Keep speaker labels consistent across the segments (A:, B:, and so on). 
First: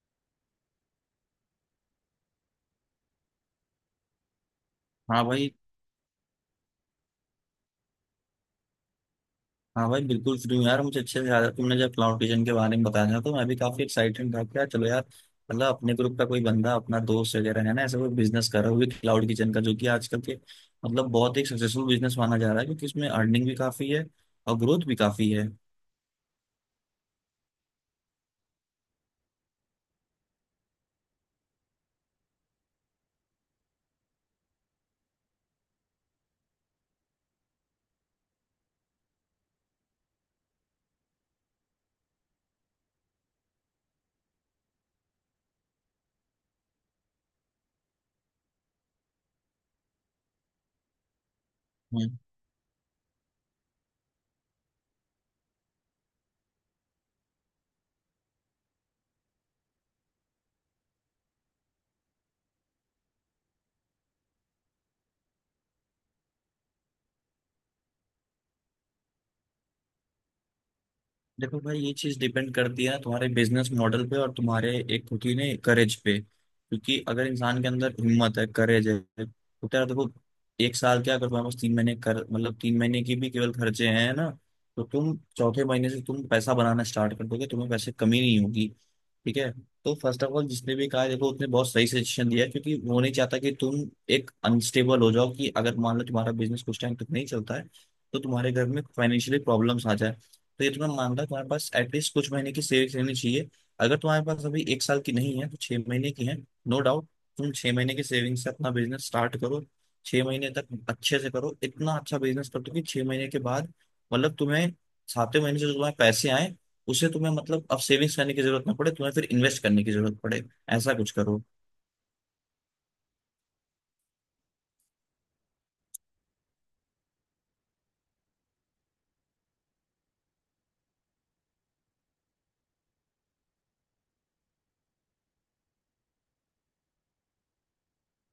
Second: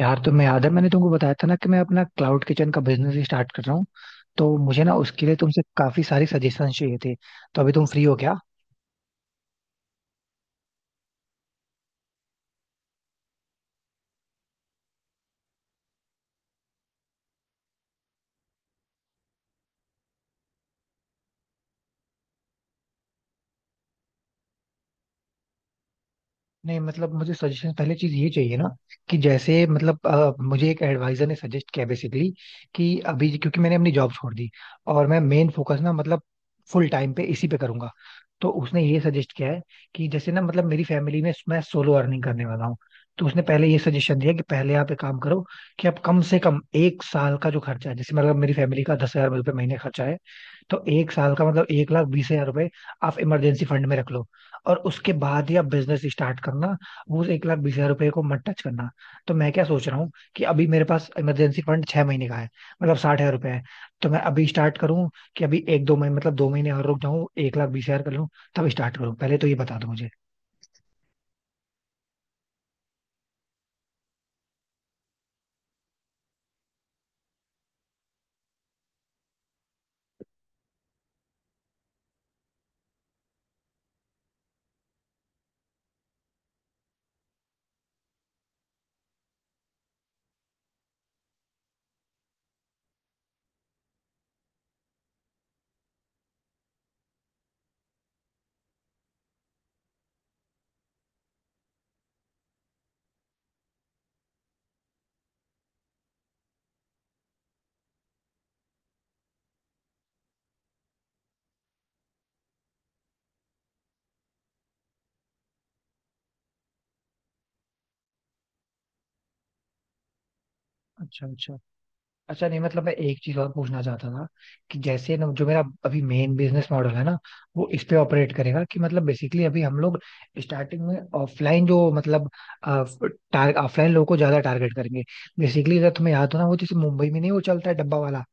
A: यार, तुम्हें याद है मैंने तुमको बताया था ना कि मैं अपना क्लाउड किचन का बिजनेस स्टार्ट कर रहा हूँ। तो मुझे ना
B: हाँ
A: उसके लिए
B: भाई,
A: तुमसे काफी सारी सजेशन चाहिए थे। तो अभी तुम फ्री हो क्या?
B: हाँ भाई, बिल्कुल फ्री हूँ यार। मुझे अच्छे से याद है, तुमने जब क्लाउड किचन के बारे में बताया तो मैं भी काफी एक्साइटेड था। क्या चलो यार, मतलब अपने ग्रुप का कोई बंदा, अपना दोस्त वगैरह है ना, ऐसा कोई बिजनेस कर रहा है वो भी क्लाउड किचन का, जो कि आजकल के मतलब बहुत एक सक्सेसफुल बिजनेस माना जा रहा है, क्योंकि इसमें अर्निंग भी काफी है और ग्रोथ भी काफी है।
A: नहीं मतलब, मुझे सजेशन पहले चीज ये चाहिए ना कि जैसे मतलब मुझे एक एडवाइजर ने सजेस्ट किया बेसिकली कि अभी क्योंकि मैंने अपनी जॉब छोड़ दी और मैं मेन फोकस ना मतलब फुल टाइम पे इसी पे करूंगा। तो उसने ये सजेस्ट किया है कि जैसे ना मतलब मेरी फैमिली में मैं सोलो अर्निंग करने वाला हूँ। तो उसने पहले ये सजेशन दिया कि पहले आप एक काम करो कि आप कम से कम एक साल का जो खर्चा है, जैसे मतलब मेरी फैमिली का 10 हजार रुपये महीने खर्चा है, तो एक साल का मतलब एक लाख
B: हम्म।
A: बीस हजार रुपए आप इमरजेंसी फंड में रख लो और उसके बाद ही आप बिजनेस स्टार्ट करना। वो उस 1 लाख 20 हजार रुपए को मत टच करना। तो मैं क्या सोच रहा हूँ कि अभी मेरे पास इमरजेंसी फंड 6 महीने का है, मतलब 60 हजार रुपए है। तो मैं अभी स्टार्ट करूँ कि अभी एक दो महीने मतलब 2 महीने और रुक जाऊँ, 1 लाख 20 हजार कर लूँ, तब स्टार्ट करूँ? पहले तो ये बता दो मुझे।
B: देखो भाई, ये चीज डिपेंड करती है तुम्हारे बिजनेस मॉडल पे और तुम्हारे एक खुद ही ने करेज पे, क्योंकि अगर इंसान के अंदर हिम्मत है, करेज है, तो तेरा देखो, एक साल क्या, अगर तुम्हारे पास तीन महीने कर मतलब 3 महीने की भी केवल खर्चे हैं ना, तो तुम चौथे महीने से तुम पैसा बनाना स्टार्ट कर दोगे, तुम्हें पैसे कमी नहीं होगी। ठीक है। तो फर्स्ट ऑफ ऑल जिसने भी कहा है, देखो, उसने बहुत सही सजेशन दिया है, क्योंकि वो नहीं चाहता कि तुम एक अनस्टेबल हो जाओ, कि अगर मान लो तुम्हारा बिजनेस कुछ टाइम तक नहीं चलता है तो तुम्हारे घर में फाइनेंशियली प्रॉब्लम्स आ जाए। तो ये तुम्हें मामला है, तुम्हारे पास एटलीस्ट कुछ महीने की सेविंग्स रहनी चाहिए। अगर तुम्हारे पास अभी एक साल की नहीं है तो 6 महीने की है। No doubt. तुम 6 महीने की सेविंग से अपना बिजनेस स्टार्ट करो। 6 महीने तक अच्छे से करो, इतना अच्छा बिजनेस कर दो कि 6 महीने के बाद मतलब तुम्हें सातवें महीने से जो तुम्हारे पैसे आए उसे तुम्हें मतलब अब सेविंग्स करने की जरूरत ना पड़े, तुम्हें फिर इन्वेस्ट करने की जरूरत पड़े। ऐसा कुछ
A: अच्छा
B: करो।
A: अच्छा। अच्छा नहीं मतलब, मैं एक चीज और पूछना चाहता था कि जैसे ना जो मेरा अभी मेन बिजनेस मॉडल है ना वो इस पे ऑपरेट करेगा कि मतलब बेसिकली अभी हम लोग स्टार्टिंग में ऑफलाइन, जो मतलब ऑफलाइन लोगों को ज्यादा टारगेट करेंगे। बेसिकली अगर तुम्हें याद हो ना वो जैसे मुंबई में नहीं, वो चलता है डब्बा वाला,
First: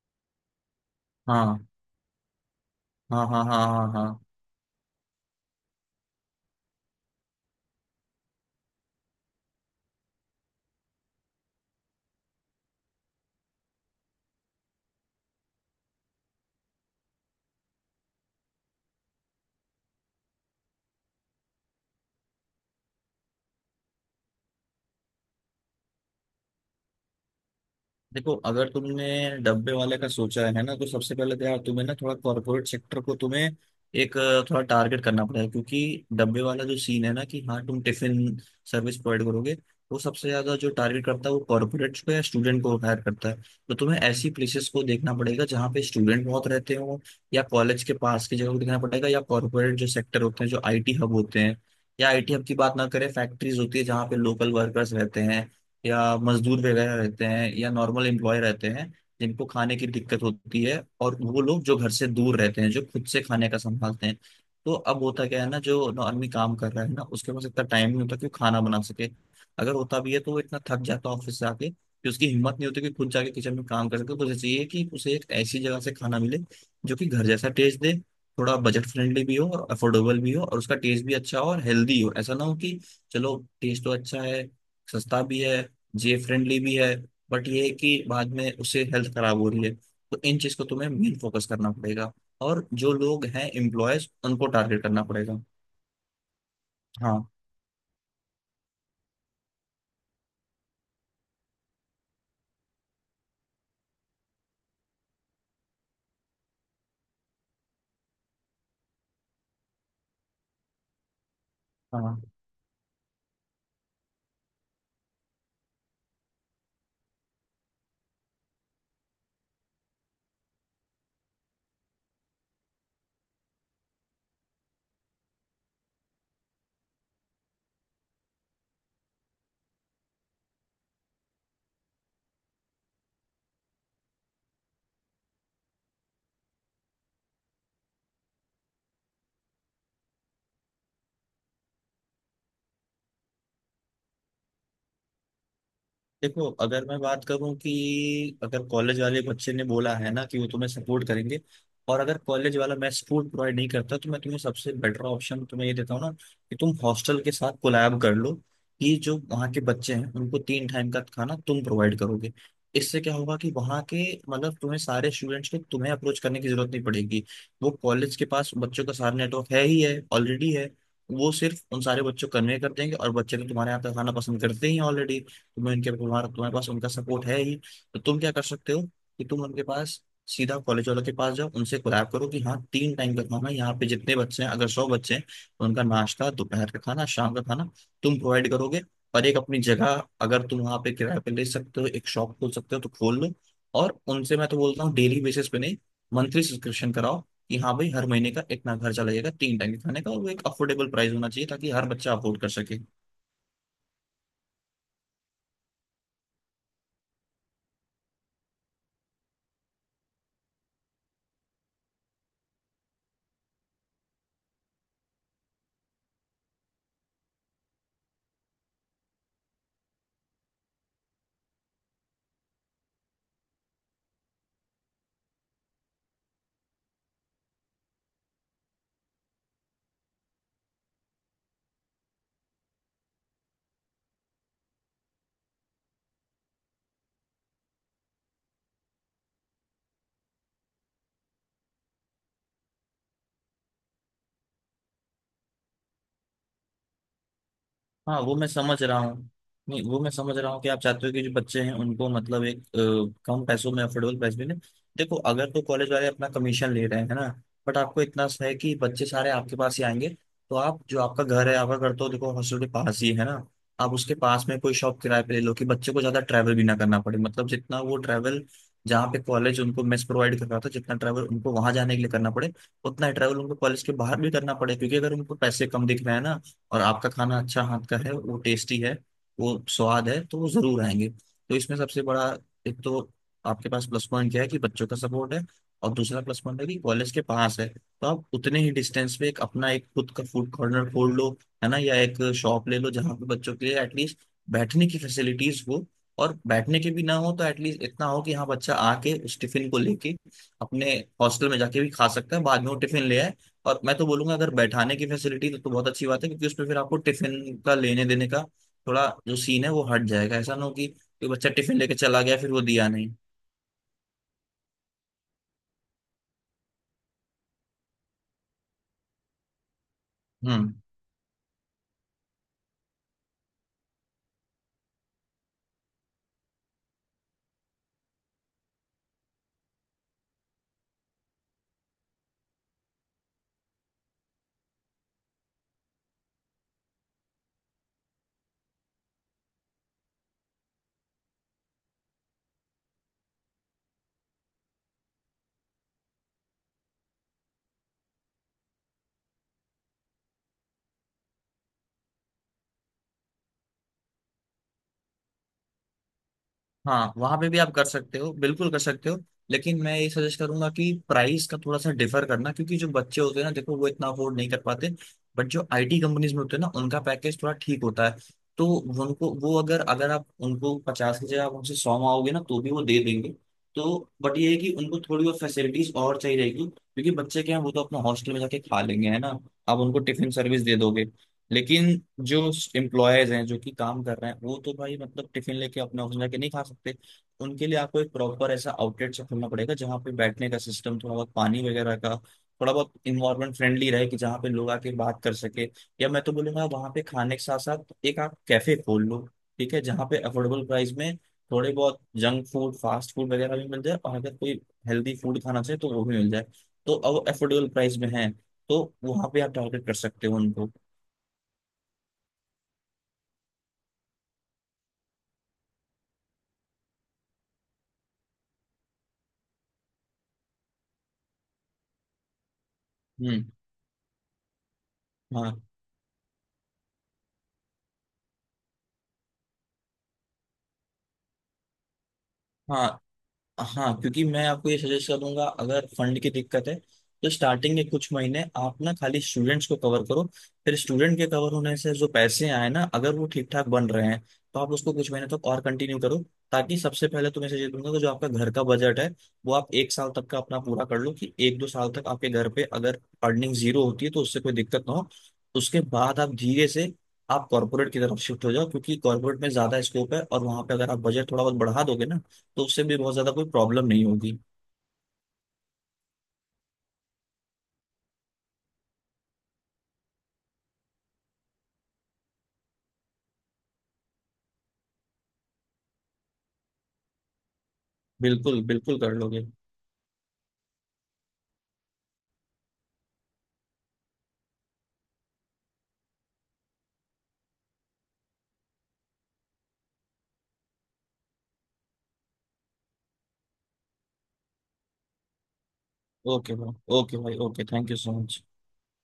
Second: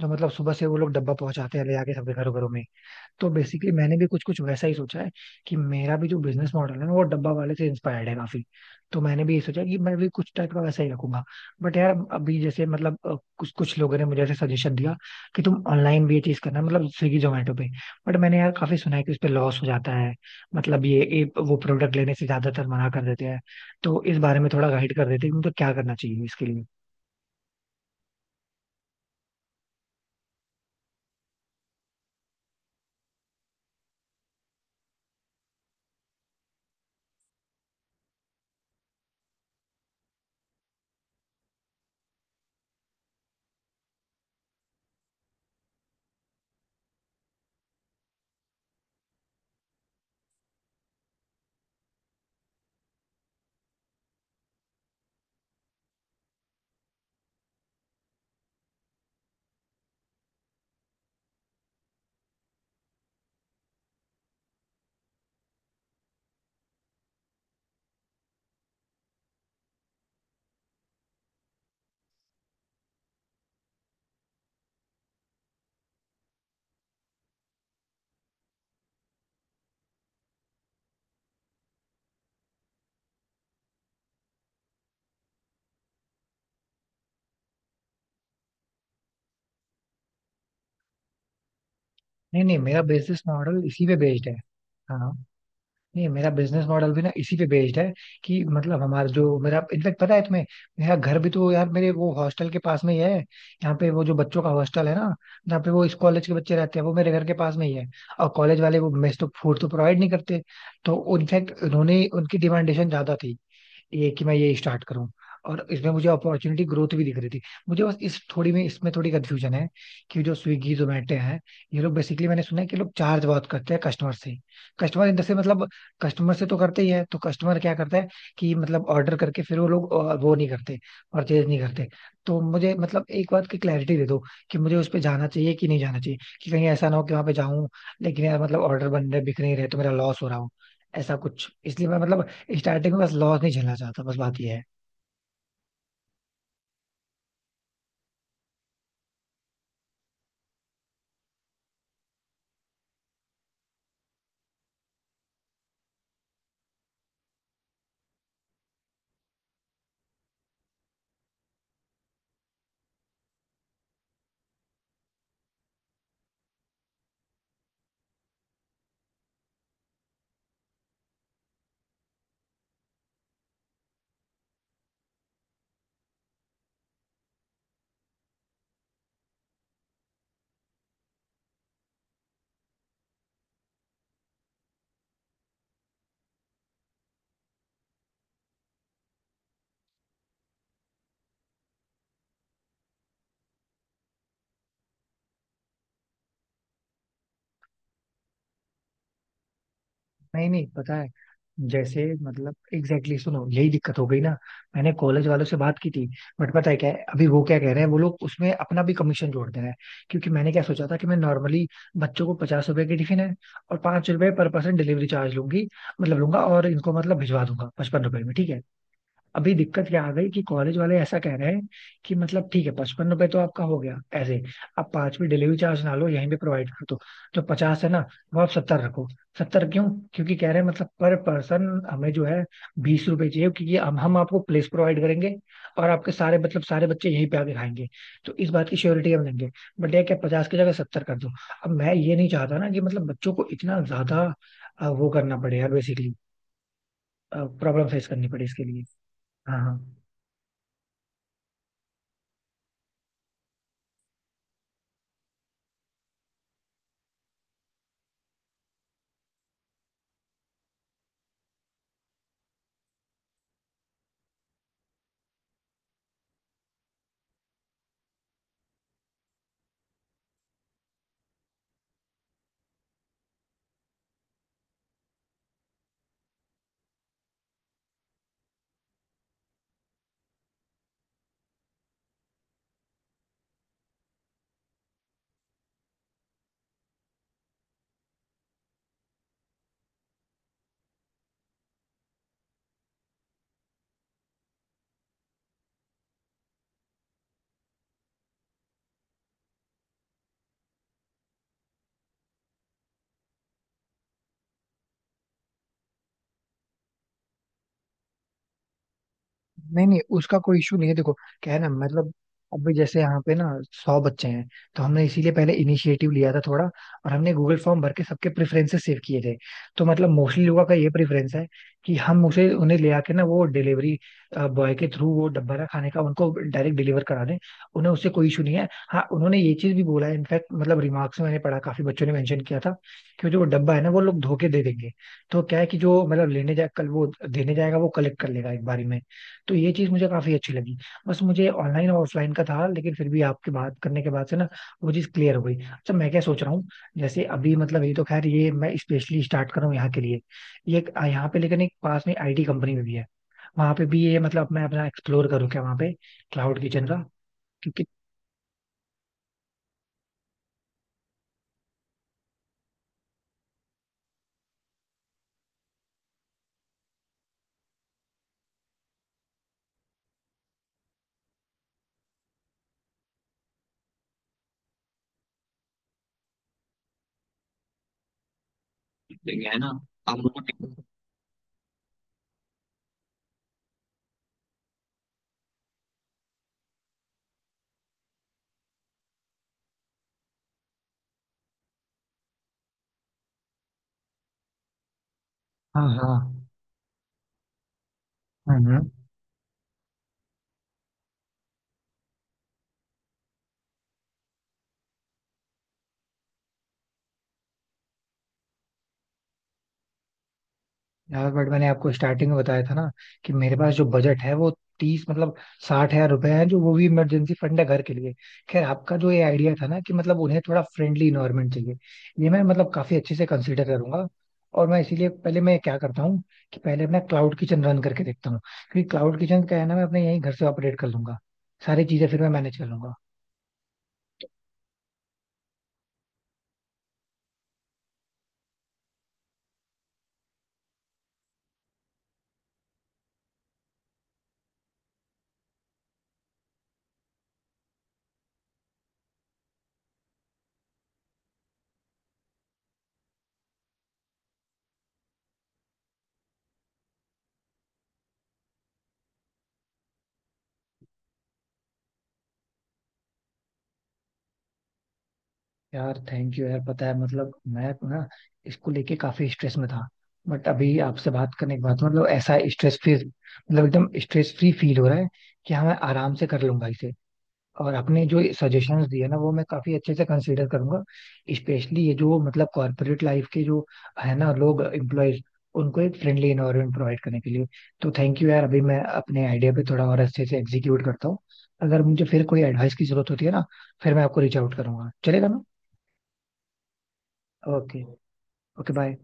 A: जो मतलब सुबह से वो लोग डब्बा
B: हाँ
A: पहुंचाते हैं ले जाके सबके घरों घरों में।
B: हाँ
A: तो
B: हाँ हाँ
A: बेसिकली
B: हाँ
A: मैंने भी
B: हाँ।
A: कुछ कुछ वैसा ही सोचा है कि मेरा भी जो बिजनेस मॉडल है ना वो डब्बा वाले से इंस्पायर्ड है काफी। तो मैंने भी ये सोचा कि मैं भी कुछ टाइप का वैसा ही रखूंगा। बट यार अभी जैसे मतलब कुछ कुछ लोगों ने मुझे ऐसे सजेशन दिया कि तुम ऑनलाइन भी ये चीज करना, मतलब स्विगी जोमेटो पे। बट मैंने यार काफी सुना है कि उस पे लॉस हो जाता है, मतलब ये एक वो प्रोडक्ट लेने से ज्यादातर मना कर देते हैं। तो इस बारे में थोड़ा गाइड कर देते हैं कि मतलब क्या करना चाहिए इसके लिए।
B: देखो, अगर तुमने डब्बे वाले का सोचा है ना तो सबसे पहले तो यार तुम्हें ना थोड़ा कॉर्पोरेट सेक्टर को तुम्हें एक थोड़ा टारगेट करना पड़ेगा, क्योंकि डब्बे वाला जो सीन है ना, कि हाँ तुम टिफिन सर्विस प्रोवाइड करोगे, वो सबसे ज्यादा जो टारगेट करता है वो कॉर्पोरेट को या स्टूडेंट को हायर करता है। तो तुम्हें ऐसी प्लेसेस को देखना पड़ेगा जहाँ पे स्टूडेंट बहुत रहते हो, या कॉलेज के पास की जगह को देखना पड़ेगा, या कॉर्पोरेट जो सेक्टर होते हैं जो आईटी हब होते हैं, या आईटी हब की बात ना करें, फैक्ट्रीज होती है जहाँ पे लोकल वर्कर्स रहते हैं या मजदूर वगैरह रहते हैं या नॉर्मल एम्प्लॉय रहते हैं जिनको खाने की दिक्कत होती है, और वो लोग जो घर से दूर रहते हैं जो खुद से खाने का संभालते हैं। तो अब होता क्या है ना, जो आदमी काम कर रहा है ना उसके पास इतना टाइम नहीं होता कि वो खाना बना सके। अगर होता भी है तो वो इतना थक जाता है ऑफिस से आके, कि उसकी हिम्मत नहीं होती कि खुद जाके किचन में काम कर सके, तो उसे चाहिए कि उसे एक ऐसी जगह से खाना मिले जो कि घर जैसा टेस्ट दे, थोड़ा बजट फ्रेंडली भी हो और अफोर्डेबल भी हो और उसका टेस्ट भी अच्छा हो और हेल्दी हो। ऐसा ना हो कि चलो टेस्ट तो अच्छा है, सस्ता भी है, ये फ्रेंडली भी है, बट ये है कि बाद में उससे हेल्थ खराब हो रही है। तो इन चीज को तुम्हें मेन फोकस करना पड़ेगा,
A: नहीं नहीं,
B: और
A: मेरा
B: जो
A: बिजनेस
B: लोग हैं
A: मॉडल इसी पे
B: एम्प्लॉयज
A: बेस्ड है।
B: उनको टारगेट करना
A: हाँ।
B: पड़ेगा।
A: नहीं मेरा बिजनेस मॉडल भी ना
B: हाँ
A: इसी पे बेस्ड है कि मतलब हमारा जो मेरा, इनफैक्ट पता है तुम्हें, मेरा घर भी तो यार मेरे वो हॉस्टल के पास में ही है। यहाँ पे वो जो बच्चों का हॉस्टल है ना, यहाँ पे वो इस कॉलेज के बच्चे रहते हैं, वो मेरे घर के पास में ही है। और कॉलेज वाले वो मेस तो फूड तो प्रोवाइड नहीं करते। तो इनफैक्ट उन्होंने,
B: हाँ।
A: उनकी डिमांडेशन ज्यादा थी ये कि मैं ये स्टार्ट करूं, और इसमें मुझे अपॉर्चुनिटी ग्रोथ भी दिख रही थी। मुझे बस इस थोड़ी में, इसमें थोड़ी कंफ्यूजन है कि जो स्विगी जोमेटो है ये लोग, बेसिकली मैंने सुना है कि लोग चार्ज बहुत करते हैं कस्टमर से। कस्टमर इन द से मतलब कस्टमर से तो करते ही है। तो कस्टमर क्या करता है कि मतलब ऑर्डर करके फिर वो लोग वो नहीं करते, परचेज नहीं करते। तो मुझे मतलब एक बात की क्लैरिटी दे दो कि मुझे उस पर जाना चाहिए कि नहीं जाना चाहिए, कि कहीं ऐसा ना हो कि वहां पे जाऊं लेकिन यार मतलब ऑर्डर बन रहे बिक नहीं रहे तो मेरा लॉस हो रहा हो, ऐसा कुछ। इसलिए मैं मतलब स्टार्टिंग में बस लॉस नहीं झेलना चाहता, बस बात ये है।
B: देखो, अगर मैं बात करूं कि अगर कॉलेज वाले बच्चे ने बोला है ना कि वो तुम्हें सपोर्ट करेंगे, और अगर कॉलेज वाला मैं सपोर्ट प्रोवाइड नहीं करता, तो मैं तुम्हें सबसे बेटर ऑप्शन तुम्हें ये देता हूँ ना, कि तुम हॉस्टल के साथ कोलैब कर लो कि जो वहाँ के बच्चे हैं उनको 3 टाइम का खाना तुम प्रोवाइड करोगे। इससे क्या होगा कि वहाँ के मतलब तुम्हें सारे स्टूडेंट्स को तुम्हें अप्रोच करने की जरूरत नहीं पड़ेगी। वो कॉलेज के पास बच्चों का सारा नेटवर्क है ही है, ऑलरेडी है। वो सिर्फ उन सारे बच्चों को कन्वे कर देंगे और बच्चे तो तुम्हारे यहाँ का खाना पसंद करते ही ऑलरेडी। तुम्हें उनके तुम्हारा तुम्हारे पास उनका सपोर्ट है ही। तो तुम क्या कर सकते हो, कि तुम उनके पास सीधा कॉलेज वालों के पास जाओ, उनसे कोलैब करो कि हाँ 3 टाइम का खाना यहाँ पे जितने बच्चे हैं, अगर 100 बच्चे हैं तो उनका नाश्ता, दोपहर का खाना, शाम का खाना तुम प्रोवाइड करोगे। और एक अपनी जगह अगर तुम वहाँ पे किराए पे ले सकते हो, एक शॉप खोल सकते हो, तो खोल लो। और उनसे मैं तो बोलता हूँ डेली बेसिस पे नहीं, मंथली सब्सक्रिप्शन कराओ, कि हाँ भाई हर महीने का इतना खर्चा लगेगा 3 टाइम के खाने का, और वो एक
A: नहीं नहीं,
B: अफोर्डेबल
A: पता है।
B: प्राइस होना चाहिए ताकि हर
A: जैसे
B: बच्चा अफोर्ड कर
A: मतलब एग्जैक्टली,
B: सके।
A: सुनो यही दिक्कत हो गई ना, मैंने कॉलेज वालों से बात की थी। बट पता है क्या है, अभी वो क्या कह रहे हैं, वो लोग उसमें अपना भी कमीशन जोड़ दे रहे हैं। क्योंकि मैंने क्या सोचा था कि मैं नॉर्मली बच्चों को 50 रुपए की टिफिन है और 5 रुपए पर पर्सन डिलीवरी चार्ज लूंगी, मतलब लूंगा, और इनको मतलब भिजवा दूंगा 55 रुपए में, ठीक है। अभी दिक्कत क्या आ गई कि कॉलेज वाले ऐसा कह रहे हैं कि मतलब ठीक है, 55 रुपए तो आपका हो गया ऐसे, आप 5वीं डिलीवरी चार्ज ना लो, यहीं पे प्रोवाइड कर दो, जो 50 है ना वो आप 70 रखो। 70 क्यों? क्योंकि कह रहे हैं मतलब पर पर्सन हमें जो है 20 रुपए चाहिए क्योंकि हम आपको प्लेस प्रोवाइड करेंगे और आपके सारे मतलब सारे बच्चे यहीं पे आके खाएंगे, तो इस बात की श्योरिटी हम लेंगे। बट ये क्या 50 की जगह 70 कर दो। अब मैं ये नहीं चाहता ना कि मतलब बच्चों को इतना ज्यादा वो करना पड़े यार, बेसिकली प्रॉब्लम फेस
B: हाँ
A: करनी
B: वो
A: पड़े
B: मैं
A: इसके
B: समझ
A: लिए।
B: रहा हूँ।
A: हाँ हाँ।
B: नहीं, वो मैं समझ रहा हूँ कि आप चाहते हो कि जो बच्चे हैं उनको मतलब एक कम पैसों में अफोर्डेबल प्राइस में। देखो अगर तो कॉलेज वाले अपना कमीशन ले रहे हैं है ना, बट आपको इतना सा है कि बच्चे सारे आपके पास ही आएंगे। तो आप जो आपका घर है, आपका घर तो देखो हॉस्टल के पास ही है ना। आप उसके पास में कोई शॉप किराए पे ले लो, कि बच्चे को ज्यादा ट्रैवल भी ना करना पड़े, मतलब जितना वो ट्रैवल, जहाँ पे कॉलेज उनको मेस प्रोवाइड कर रहा था, जितना ट्रैवल उनको वहां जाने के लिए करना पड़े, उतना ही ट्रैवल उनको कॉलेज के बाहर भी करना पड़े। क्योंकि अगर उनको पैसे कम दिख रहे हैं ना और आपका खाना अच्छा, हाथ का है, वो टेस्टी है, वो स्वाद है, तो वो जरूर आएंगे। तो इसमें सबसे बड़ा, एक तो आपके पास प्लस पॉइंट क्या है कि बच्चों का सपोर्ट है, और दूसरा प्लस पॉइंट है कि कॉलेज के पास है, तो आप उतने ही डिस्टेंस पे एक अपना एक खुद का फूड कॉर्नर खोल लो, है ना, या एक शॉप ले लो जहाँ पे बच्चों के लिए एटलीस्ट बैठने की फैसिलिटीज हो। और बैठने के भी ना हो तो एटलीस्ट इतना हो कि हाँ बच्चा आके उस टिफिन को लेके अपने हॉस्टल में जाके भी खा सकता है, बाद में वो टिफिन ले आए। और मैं तो बोलूंगा अगर बैठाने की फैसिलिटी तो बहुत अच्छी बात है, क्योंकि उसमें फिर आपको टिफिन का लेने देने का थोड़ा जो सीन है वो
A: नहीं नहीं,
B: हट जाएगा।
A: उसका
B: ऐसा
A: कोई
B: ना हो
A: इशू नहीं है देखो।
B: कि बच्चा
A: क्या है ना
B: टिफिन लेके
A: मतलब,
B: चला गया फिर वो
A: अभी
B: दिया
A: जैसे
B: नहीं।
A: यहाँ पे ना 100 बच्चे हैं। तो हमने इसीलिए पहले इनिशिएटिव लिया था थोड़ा और हमने गूगल फॉर्म भर के सबके प्रेफरेंसेस सेव किए थे। तो मतलब मोस्टली लोगों का
B: हम्म।
A: ये प्रेफरेंस है कि हम उसे, उन्हें ले आके ना वो डिलीवरी बॉय के थ्रू वो डब्बा ना खाने का उनको डायरेक्ट डिलीवर करा दें। उन्हें उससे कोई इशू नहीं है। हाँ, उन्होंने ये चीज भी बोला है इनफैक्ट, मतलब रिमार्क्स में मैंने पढ़ा, काफी बच्चों ने मेंशन किया था कि जो वो डब्बा है ना वो लोग धोके दे देंगे। तो क्या है कि जो मतलब लेने जाए कल वो देने जाएगा, वो कलेक्ट कर लेगा एक बारी में। तो ये चीज मुझे काफी अच्छी लगी। बस मुझे ऑनलाइन और ऑफलाइन का था लेकिन फिर भी आपके बात करने के बाद से ना वो चीज क्लियर हो गई। अच्छा, मैं क्या सोच रहा हूँ, जैसे अभी मतलब ये तो खैर ये मैं स्पेशली स्टार्ट कर रहा हूँ यहाँ के लिए। यहाँ पे लेकिन एक पास में आईटी कंपनी में भी है, वहां पे भी ये मतलब मैं अपना एक्सप्लोर करूँ क्या वहां पे क्लाउड किचन का?
B: हाँ वहां पे भी आप
A: क्योंकि
B: कर सकते हो, बिल्कुल कर सकते हो। लेकिन मैं ये सजेस्ट करूंगा कि प्राइस का थोड़ा सा डिफर करना, क्योंकि जो बच्चे होते हैं ना देखो वो इतना अफोर्ड नहीं कर पाते, बट जो आईटी कंपनीज में होते हैं ना उनका पैकेज थोड़ा ठीक होता है। तो उनको वो अगर अगर आप उनको 50 की जगह आप उनसे 100 मांगोगे ना तो भी वो दे देंगे। तो बट ये है कि उनको थोड़ी और फैसिलिटीज और चाहिए रहेगी, क्योंकि बच्चे क्या हैं वो तो अपना हॉस्टल में जाके खा लेंगे है ना,
A: हाँ।
B: आप उनको
A: आप,
B: टिफिन सर्विस दे दोगे। लेकिन जो एम्प्लॉयज हैं जो कि काम कर रहे हैं वो तो भाई मतलब टिफिन लेके अपना ऑफिस जाके नहीं खा सकते। उनके लिए आपको एक प्रॉपर ऐसा आउटलेट से खोलना पड़ेगा जहाँ पे बैठने का सिस्टम, थोड़ा बहुत पानी वगैरह का, थोड़ा बहुत इन्वायरमेंट फ्रेंडली रहे, कि जहाँ पे लोग आके बात कर सके।
A: हाँ
B: या
A: हाँ।
B: मैं तो बोलूँगा वहाँ पे खाने के साथ साथ एक आप
A: हम्म
B: कैफे
A: हम्म।
B: खोल लो। ठीक है, जहाँ पे अफोर्डेबल प्राइस में थोड़े बहुत जंक फूड, फास्ट फूड वगैरह भी मिल जाए, और अगर कोई हेल्दी फूड खाना चाहिए तो वो भी मिल जाए। तो अब अफोर्डेबल प्राइस में है, तो वहाँ पे आप टारगेट कर सकते हो उनको।
A: यार बट मैंने आपको स्टार्टिंग में बताया था ना कि मेरे पास जो बजट है वो 30, मतलब साठ हजार रुपए है, जो वो भी इमरजेंसी फंड है घर के लिए। खैर, आपका जो ये आइडिया था ना कि मतलब उन्हें थोड़ा फ्रेंडली इन्वायरमेंट चाहिए, ये मैं मतलब काफी अच्छे से
B: हम्म।
A: कंसीडर करूंगा। और मैं इसीलिए पहले मैं
B: हाँ
A: क्या करता हूँ कि पहले अपना क्लाउड किचन रन करके देखता हूँ, क्योंकि क्लाउड किचन का है ना मैं अपने यहीं घर से ऑपरेट कर लूंगा, सारी चीजें फिर मैं मैनेज कर लूंगा।
B: हाँ। हाँ क्योंकि मैं आपको ये सजेस्ट करूंगा, अगर फंड की दिक्कत है तो स्टार्टिंग के कुछ महीने आप ना खाली स्टूडेंट्स को कवर करो। फिर स्टूडेंट के कवर होने से जो पैसे आए ना, अगर वो ठीक ठाक बन रहे हैं तो आप उसको कुछ महीने तक और कंटिन्यू करो, ताकि सबसे पहले तुम्हें सजेस्ट दूंगा कि जो आपका घर का बजट है वो आप एक साल तक का अपना पूरा कर लो, कि एक दो साल तक आपके घर पे अगर अर्निंग जीरो होती है तो उससे कोई दिक्कत ना हो। उसके बाद आप धीरे से आप कॉर्पोरेट की तरफ शिफ्ट हो जाओ, क्योंकि कॉर्पोरेट में ज्यादा स्कोप है, और वहां पे अगर आप बजट थोड़ा बहुत बढ़ा दोगे ना तो उससे भी बहुत ज्यादा कोई प्रॉब्लम नहीं होगी।
A: यार थैंक यू यार, पता है मतलब मैं ना इसको लेके काफी स्ट्रेस में था। बट अभी आपसे बात करने के बाद मतलब ऐसा स्ट्रेस फ्री, मतलब एकदम स्ट्रेस फ्री फील हो रहा है कि हाँ मैं आराम से कर लूंगा इसे। और आपने जो
B: बिल्कुल,
A: सजेशंस
B: बिल्कुल
A: दिए
B: कर
A: ना वो मैं
B: लोगे।
A: काफी अच्छे से कंसीडर करूंगा, स्पेशली ये जो मतलब कॉर्पोरेट लाइफ के जो है ना लोग, एम्प्लॉयज, उनको एक फ्रेंडली एनवायरनमेंट प्रोवाइड करने के लिए। तो थैंक यू यार, अभी मैं अपने आइडिया पे थोड़ा और अच्छे से एग्जीक्यूट करता हूँ। अगर मुझे फिर कोई एडवाइस की जरूरत होती है ना, फिर मैं आपको रीच आउट करूंगा, चलेगा ना?
B: ओके भाई, ओके भाई, okay.
A: Okay.
B: Thank you so much.
A: Okay bye.